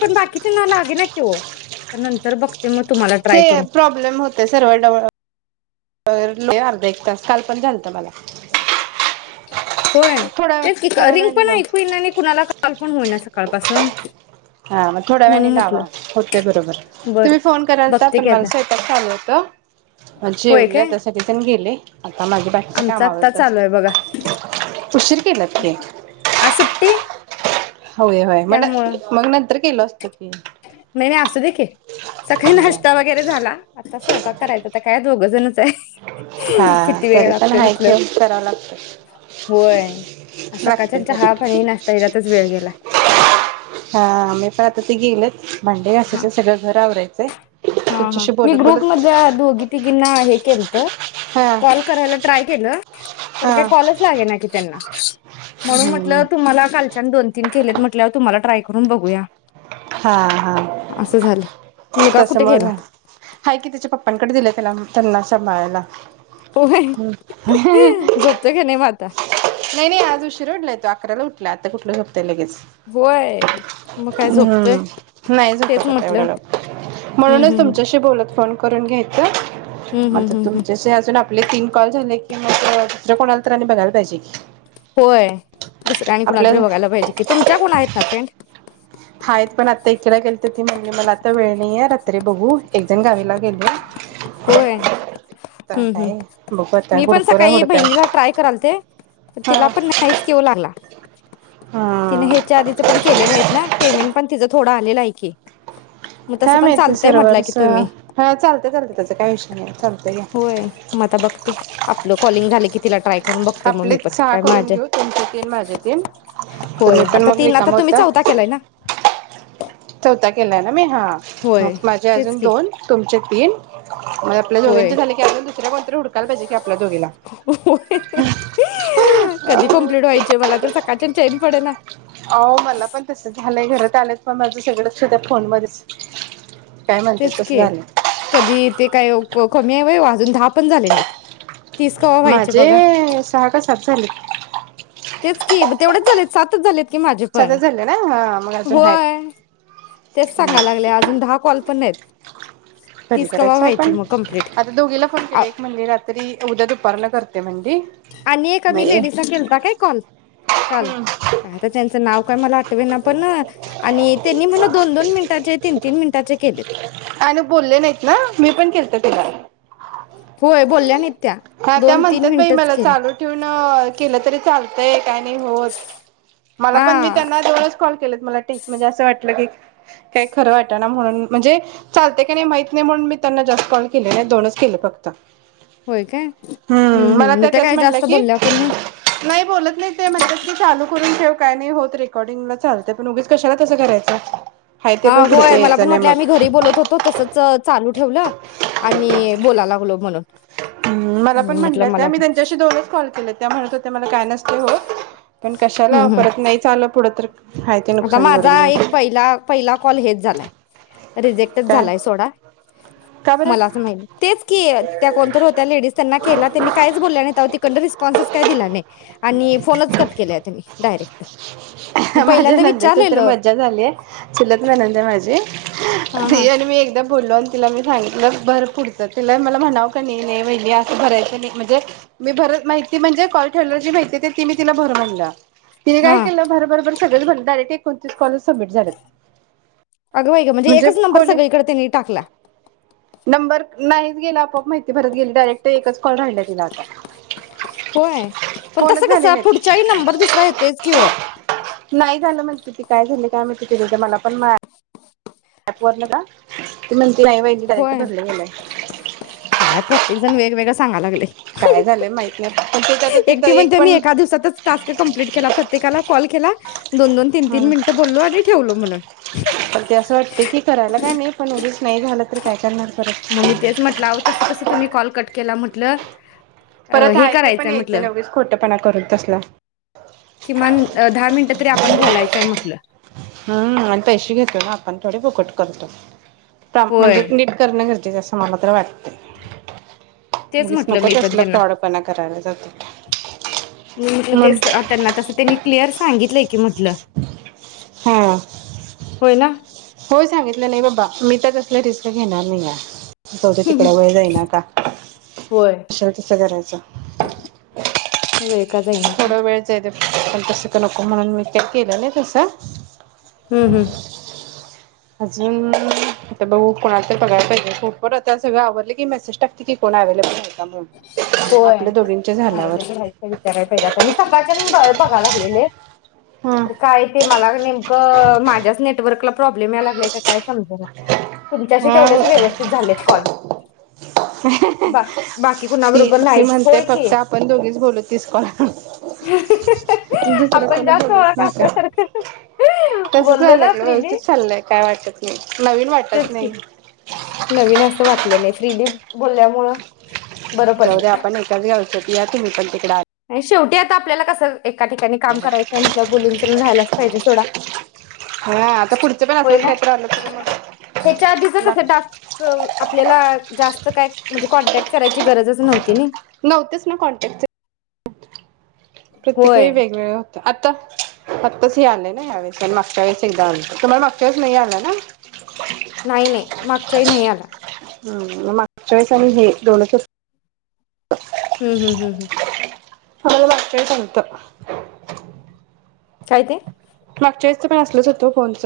पण बाकीचे ना लागे ना क हो नंतर बघते मग तुम्हाला ते ट्राय करू प्रॉब्लेम होते सर्वर डव अर्धा एक तास काल पण झालत मला होय थोड्या तेच की थोड्या रिंग वेळाने पण लाव ऐकू येईना आणि कुणाला कॉल पण होईना सकाळपासून हा मग थोड्या म्हणून वेळाने लावा म्हटलं होते बरोबर बरं तुम्ही फोन कराल तर बघते पण की मला आता स्वयंपाक चालू होत, मग होय जेवलं काय त्यासाठी पण गेले आता माझे बाकीच्या आमचा आत्ता कामावरत अस चालू आहे बघा [inaudible] उशीर केलात ते त्यामुळ नंतर केलो असतो की म्ह नाही असतू देखील स काही नाश्ता वगैरे झाला, आता स्वयंपाक करायचा तर काय दोघ जण हा किती वेळ तरी पण लागतोय हाय म्हटल की करावं लागतं होय सकाळच्या लागते तरी चहा - पाणी, नाश्तातच वेळ गेलाय. हा म्ही पण आता ते गेलच भांडे हा घासायचे सगळं घर आवरायचयं हा हा मी ग्रुप मध्ये अ दोगी त गिंना हे के तर हा कॉल करायला ट्राय केलं तर हा काय कॉलच लागे ना की त्यांना [unintelligible] म्हणून हम्म म्हटलं तुम्हाला कालच्या दोन - तीन केलेत म्हटल्यावर तुमला ट्राय करून बघूया हा हा असं झालं मुलगा कुठ त्याच्यामुळे हाय की त्याच्या पप्पांकडे दिलं त्याला त्यांना सांभाळायला हो झोपतो क नाही माता नाही नाही आज उशीर उडलाय तो अकराला उठला आता कुठलं लेच होय मग काय झोपतोय हम् नाही जात तेच आता एवढ म्हटलं ल हम्म म्हणूनच हम्म हम्म तुमच्याशी बोलत फोन करून घ्या [inaudible] हम्म हम्म आता हम्म हम्म तुमच्याशी अजून आपले तीन कॉल झाले कि मग दुसर कोणाला तर आणि बघायला पाहिजे की होय दुसर आणि कुणाला आपल्या तरी बघायला पाहिजे की तुमच्या कोणा आहेत ना फ्रेंड हायत पण आत्ता एकीला केला तर ती म्हणली मला आत्ता वेळ नाही ये रात्री बघू एक जण गावीला गेलोय होय हम्म काय बघू आता मी पण गुरुपुरा सकाळी हुडकाय बहिणीचा ट्राय कराल ते हा तिला पण नाहीच की ओ लागला तिने हा ह्याच्या आधीचे पण केलेले आहेत ना पेमेंट पण तिज थोडं आलेलं आहे की मग तसं काय पण माहिती चालतंय सर्व्हर म्हटलं की चा तुम्ही हा चालतय चालते त्याच होय म आता बघते आपलं कॉलिंग झालं की तला ट्राय करून बघते मग मी आपलेच पण सहा काय करून माझ्या घेऊ तुमचे तीन माझे तीन होय तुम्ही पण आता मग तीन आता रिकाम तुम्ही होता चौथा केलाय ना चोथा केलाय ना मी हां होय मग माझे तेच अजून की दोन तुमचे तीन मग आपल्या होय, दोघींचे झाले की अजून दुसऱ्या कोणतरी हुडकायला पाहिजे की आपल्या दोघीला. होय कधी कमप्लीट व्हायचे मला तर सकाळच्यान चैन पडे ना हो मला पण तस झालंय घरात आलेच पण माझं सगळं लक्ष त्या फोन मध्येच तेच की कधी ते काय कमी आहे व्हय व अजून दहा पण झाले नाहीत तीस कवा व्हायचे बघा माझे सहा का सात झाले तेच की तेवढेच झाले सातच झालेत की माझे पण सातच झाले ना हा मग अजून होय आहेत. तेच सांगाय लागलोय, अजून दहा कॉल पण नायत कधी करायचो आपण आता दोघीला फोन केले एक म्हणली रात्री उद्या दुपारन करते म्हणली आणि एका मी नाही लेडीज ला केल्ता काय कॉल. काल काय तर त्याचं ना काय मला आठवे ना पण न आणि त्यांनी म्हन दोन दोन मिनिटाचे तीन तीन मिनिटाचे केलेत. आण बोलले नाहीत ना मी पण केलत तिला होय बोलल्या नाहीत त्या हा त्या दोन तीन म्हणत्यात बाई मिनिटच मला केले चालू ठेवून केलं तरी चाल व्हय काय नाय होत. मला हा पण मी त्यांना दोनच कॉल केलेत मला तेच म्हणजे असं वाटलं की का खरं वाट ना म्हणून म्हणजे चालतय का नाही माहित नाही म्हणून मी त्यांना जास्त कॉल केले नाहीत दोनच केले फक्त होय काय हूं हम्म मला हम् मग त्या त्याच काय म्हटलं जास्त की बोलल्या पण नाही नाही बोलत नाही ते म्हणत्यात की चालू करून ठेव काय नाई होत रेकॉर्डिंगला चालतय पण उगीच कशाला तंस करायचं. हाय ते हा पण पुढचं होय मला यायचं पण नाही म्हटलं मग. आम्ही घरी बोलत होतो तसच चालू ठेवलं आणि बोलालाव लो म्हणून मला मी पण म्हटलं म्हणल्या त्या मला मी त्यांच्याशी दोनच कॉल केले त्या म्हणत होत्या....... ते मला काय नसत हो... पण कशाला हम्म हम् परत नाही चालं पुढं तर हाय ते आता नुकसान करून माझा एक घ्यायचं पहिला पहिला कॉल हेच झालाय.... रिजेक्टच काय झालाय सोडा का मला बरं? असं माही तेच की त्या कोणत तर होत्या लेडीज त्यांना केला त्यांनी काहीच बोलल्या नाही त्या त कंड रिस्पॉन्सच काय दिला नाही आणि फोनच कट केले त्यांनी डायरेक्ट....... नंदेची तर विचारलेलं मज्जाच आली चुलत नणंद ये माझी...... हा [inaudible] ते हा एरव्ही एकदम...... बोललो आणि तिला मी सांगितलं भर पुढचं तिला मला म्हणावं का नाही वाहिनी असं भरायचं नाही म्हणजे मी भरत नाहीत म्हणजे कॉल ठेव जी माहितीे ती मी तिला भर म्हणलं. तीन हा काय केल भर भर भर........ सगळच बंद डायरेक्ट एकोणतीस कॉल च..... अग बाई म्हणजे एकच नंबर? सगळीकडे तिनी टाकला. नंबर नाहीच गेलं आपआप माहिती परत गेली डायरेक्ट एकच कॉल राहिला तिला आता होय पण तस फोनच कस झाले नाहीत पुढचाही नंबर दुसरा येतोय किं ओ...... त मला पण माय..... प वरल का नाही होय [unintelligible] सांगा लागले...... काय झालंय माहित नाही.... पण ते आता एक त्याच ती म्हणती मी पण एका दिवसातच टास्क कंप्लीट केला प्रत्येकाला कॉल.... केला?? दोन दोन तीन तीन ह मिनट बोललो आणि ठवलो म्हणून पण ते असं वाटते की करायला काय नाही पण उगीच नाही झालं तर काय करणार परत मग मी तेच म्हटलं आओ तसं कस तुम्ही कॉल? कट केला म्हंटलं...... परत आहेा ते पण यायचं नाही खोटपणा करून तसला..... किमान दहा मिनिटं तरी आपण बोलायचंय म्हटलं.. हम् आणि पैसे घेतो ना आपण थोडे फुकट करतो होय म्हणजे नीट करणं गरजेचं........ माला तर वाटतंय तेच म्हटलं मी पण त्यांना करायला जातो मी म्हटलं मग तेच त्यांना तस त्यांनी क्लिअर सांगितलंय की म कूठलं हा होय ना होय सांगितलं नाही बाबा मी तर तसले रिस्क घेणार नाही या जाऊदे तिकड वय जाईना का होय अस तसं करायचं वे का जाईना का आणि तस तर नको म्हणून मी चक केला ना तसं हम्म हम्म अजून आता बघू कोणा तर बघायला पाहिजे फूप आता सगळ आवडले की मेसेज टाकते की कोण अव्हेलेबल हाय होय पण झाल्यावर अवेलेबल आहे विचारायला पाहिजे आता मी सका बघा लागलेले हा तर काय ते मला नेमक माझ्याच नेटवर्कला प्रॉब्लेम या लागलाय का काय समज तुमच्याशी हा तेवढेसे व्यवस्थित झालेत कॉल बा [unintelligible] बाकी ती कुणाबरोबर ती नाहीच् म्हणते होय की फक्त आपण दोघीच बोलू तीस कॉल दुसरं आपण कोण जास्तळ बोलूच नका काल्यासारख तसंच बोललो व्हायला ना लागलं प्रिली व्यवस्थित चाललंय काय वाटत नाही नवीन वाटत तेच कि नाही नवीन असं वाटत नाही फ्रीली बोलल्यामुळं बरं पडलं जाऊदे आपण एकच गावचे या तुम्ही पण तिकडे आत शेवटी आता आपल्याला कसं एक एका ठिकाणी काम करायचय म्हटलं बोलून राहीलाच पाहिजे सोडा हा आता पुढचं पण होय असलंच ना काहीतरी आलं तर मग हेच्या आदीच कस लाग टास्क आपल्याला जास्त काय म्हणजे कॉन्टॅक्ट करायची गरजच नव्हती नाई नव्हतेच ना कॉन्टॅक्ट प्रत्येक वेळी वेगवेगळं आता आत्ताच हे आलंय ना यावेेळेस आणि मागच्या वेळेस एकदा आलं तुम्हाला मागच्या वेळेस नाही आलं ना नाही नाही मागच्याही नाही आला हम् मग मागच्या वेळेस आणि हे दोनशार हम्म हम्म हम्म हम् [unintelligible] काय ते मागच्या वेळेसच पण असलच होतं फोनच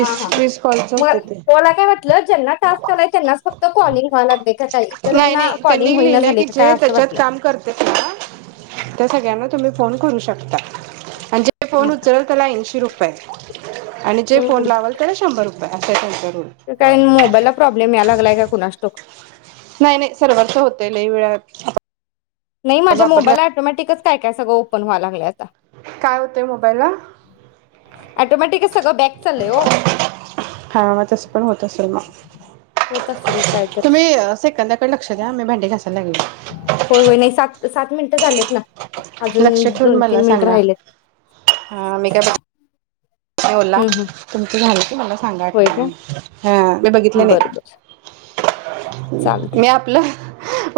हा हा वीस कॉलच मग होतं ते मला काय वाटलं ज्यांना तलाय त्यांना फक्तॉलिंग व्हा लाग का काय इतर नाही ह्यांना नाही कॉलिंग त्यांनी होईना लिहिलंय झाले की का काय जे असं त्याच्यात वाटलं. काम करतेत ना तर सगळ्यांना तुम्ही फोन करू शकता.... आणि जे फोन उचलल त्याला ऐंशी रुपये.... [inaudible] आणि जे फोन लावाल त्याला शंभर रुपये. [inaudible] काय मोबाईलला प्रॉब्लेम यायला लागलाय का कुणास ठाऊक? नाही नाही सर्वच होतय लई वेळ [inaudible] नाही माझ्या मोबाईला ऑटोमॅटिकच....... काय काय सगळ ओपन व्हायला लागलं आता...... काय होतय मोबाईलला ऑटोमॅटिकच सगळं बॅक [inaudible] चाललंय ओ. हाय तस पण होत असेल मग होत असेल काय तर तुम्ही सेकंदाकडे लक्ष द्या मी भांडे घास..... [inaudible] होय होय नाही सात सात मिनिटं झालेत ना... लक्ष अजून ठेवून दोन मला तीन मिनिटं सांगा राहिलेत. ह मी का.... ओला हम्म हम्म तुमचं झालं???? मला.... सांगाट होय का [inaudible] हा मी बघितले नाही..... बरं बर चालते मी आपलं.....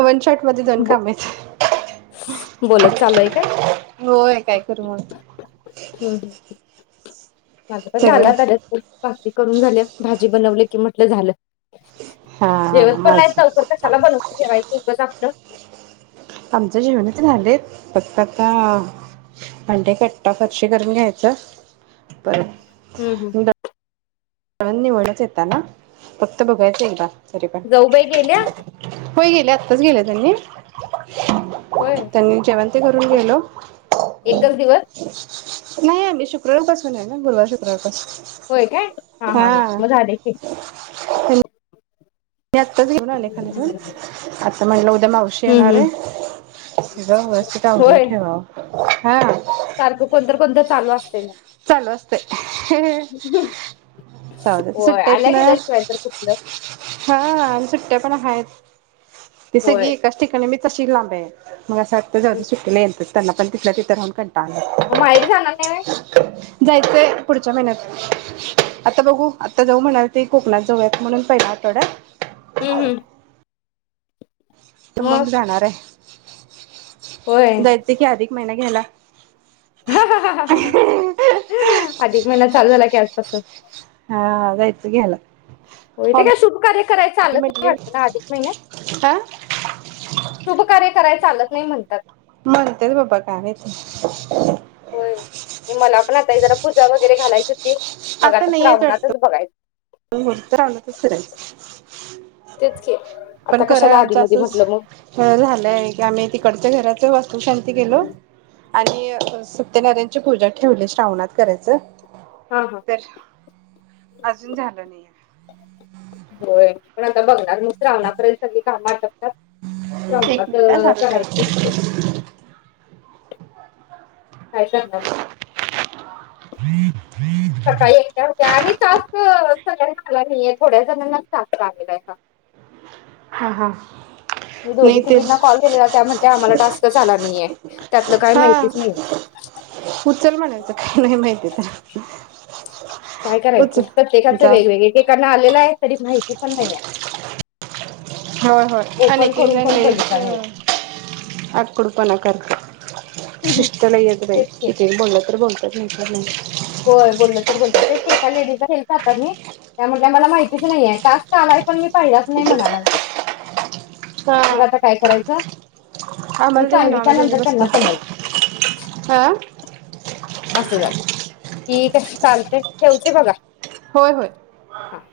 वन शॉट मध्ये दोन ब कामयत बोलत चालू आहे का? [inaudible] होय काय करू मग माझ पण झाला सगळं [inaudible] भाकरी करून झाल्या भाज...... भाजी बनवलं की म्हटल झालं. हा जेवत पण नाहीत माझं लवकर कशाला बनुन ठेवायच उगंच आपलं... आमच्या जेणाच झालेत फक्त आता भांडे कट्टा फरशी करून घ्यायच परत हूं हूं निवडाच येता ना फक्त बघायचं एकदा तरी पण जाऊबाई गेल्या होय गेल्या आत्ताच गेल्या त्यांनी होय त्यांनी जेवण ते करून एक गेलो. एकच दिवस नाय आम्ही शुक्रवारपासून आहे ना गुरुवार शुक्रवारपासून होय काय? हा मग झाले की. हा [inaudible] म आत्ता घऊ ना लेखा हम्म प [unintelligible] उद्या मावशी येणार हम्म. आहे वस्थित अवरून होय ठेवा ह [unintelligible] सारखं कोणतर कोण चालू असते ना चालू असते जाऊ द्या होय सुट्ट्या आहेत आल्या ना? गेल्याशिवाय तर कुठलं हा आणि सुट्ट्या पण हा ते सगळ होय एकाच ठिकाणी मिळ तशी लांब मग सात तर जाऊं सुटलेला यंतच त्यांना पण तिथल्या तिथं राहून कंटाळा आला म माहेर जाणार नाही जायचंय पुढच्या महिन्यात आता बघू आता जाऊ म्हणालते कोकणात जाऊयात म्हणून पहिला आठवड्यात हम्म हम्म तर मग जाणार आहे होय. दय की अधिक महिना घ्यायला अधिक महिना चालू झाला कॅल्पस हा जायचं घ्याला हो का शुभ कार्य करायचं आलं त वाटत म्हटलेली ना अधिक महिन्यात, हा शुभ कार्य करायचं आलं नाही म्हणतात मरतेत बाबा का यकी होय म मला जरा पूजा वगैरे घालाची आता नाही येत वाटतो [unintelligible] फिरायच तेच की पण आता करा कशाला आधी आमचं मधी म्हटलं मग असंच झालंय की आम्ही तिकडच्या घराच वास्तु शांती केलो आणि सत्यनारायची पूजा ठेवली श्रावणात करायचं हा हा तर, अजून झालं नाही आहे होय पण आता बघणार मग श्रावणापर्यंत सगली काम आता एक मिनिटा चालू करायची होते ठेव फॅशन झा [unintelligible] सकाळी एकट्या होत्या आणि टास्क सगळ्यांना आला नाहीये थोड्या जणांनाच टास्क आलेला आहे हा हा हा मी दोघी नाही तेच तिघींना कॉल केलेला त्या म्हणत्या आम्हाला टास्कच आला नाहीये. त्यातलं काही हा माहितीच नाहीये. उचल म्हणायचं काही नाही माहिती तर काय करायचं उचल प्रत्येकाच जा वेगवेगळ आलेलं आहे तरी माहिती पण नाये होय होय आणि तिझा लैच बघितला नाहीये आकडूपणा करता शिस्त नाही बाई तेच की कितीही बोलल तर बोल रिकामा ऑडिओ [unintelligible] होय बोलल तर बोलतय तेच का लेडीज हेल् जातात मी त्या म्हट मला माहितीच नाहीे टास्क आलाय पण मी पाहिलाच नाही म्हणा लागले हा मग आता काय करायचं मी आम्हाला ते म्हणा सांगितल्या आम्ही दोघी नंतर बसतो त्यांना समज हा असं का ठीक आहे चालते ठेवते बगा होय होय हो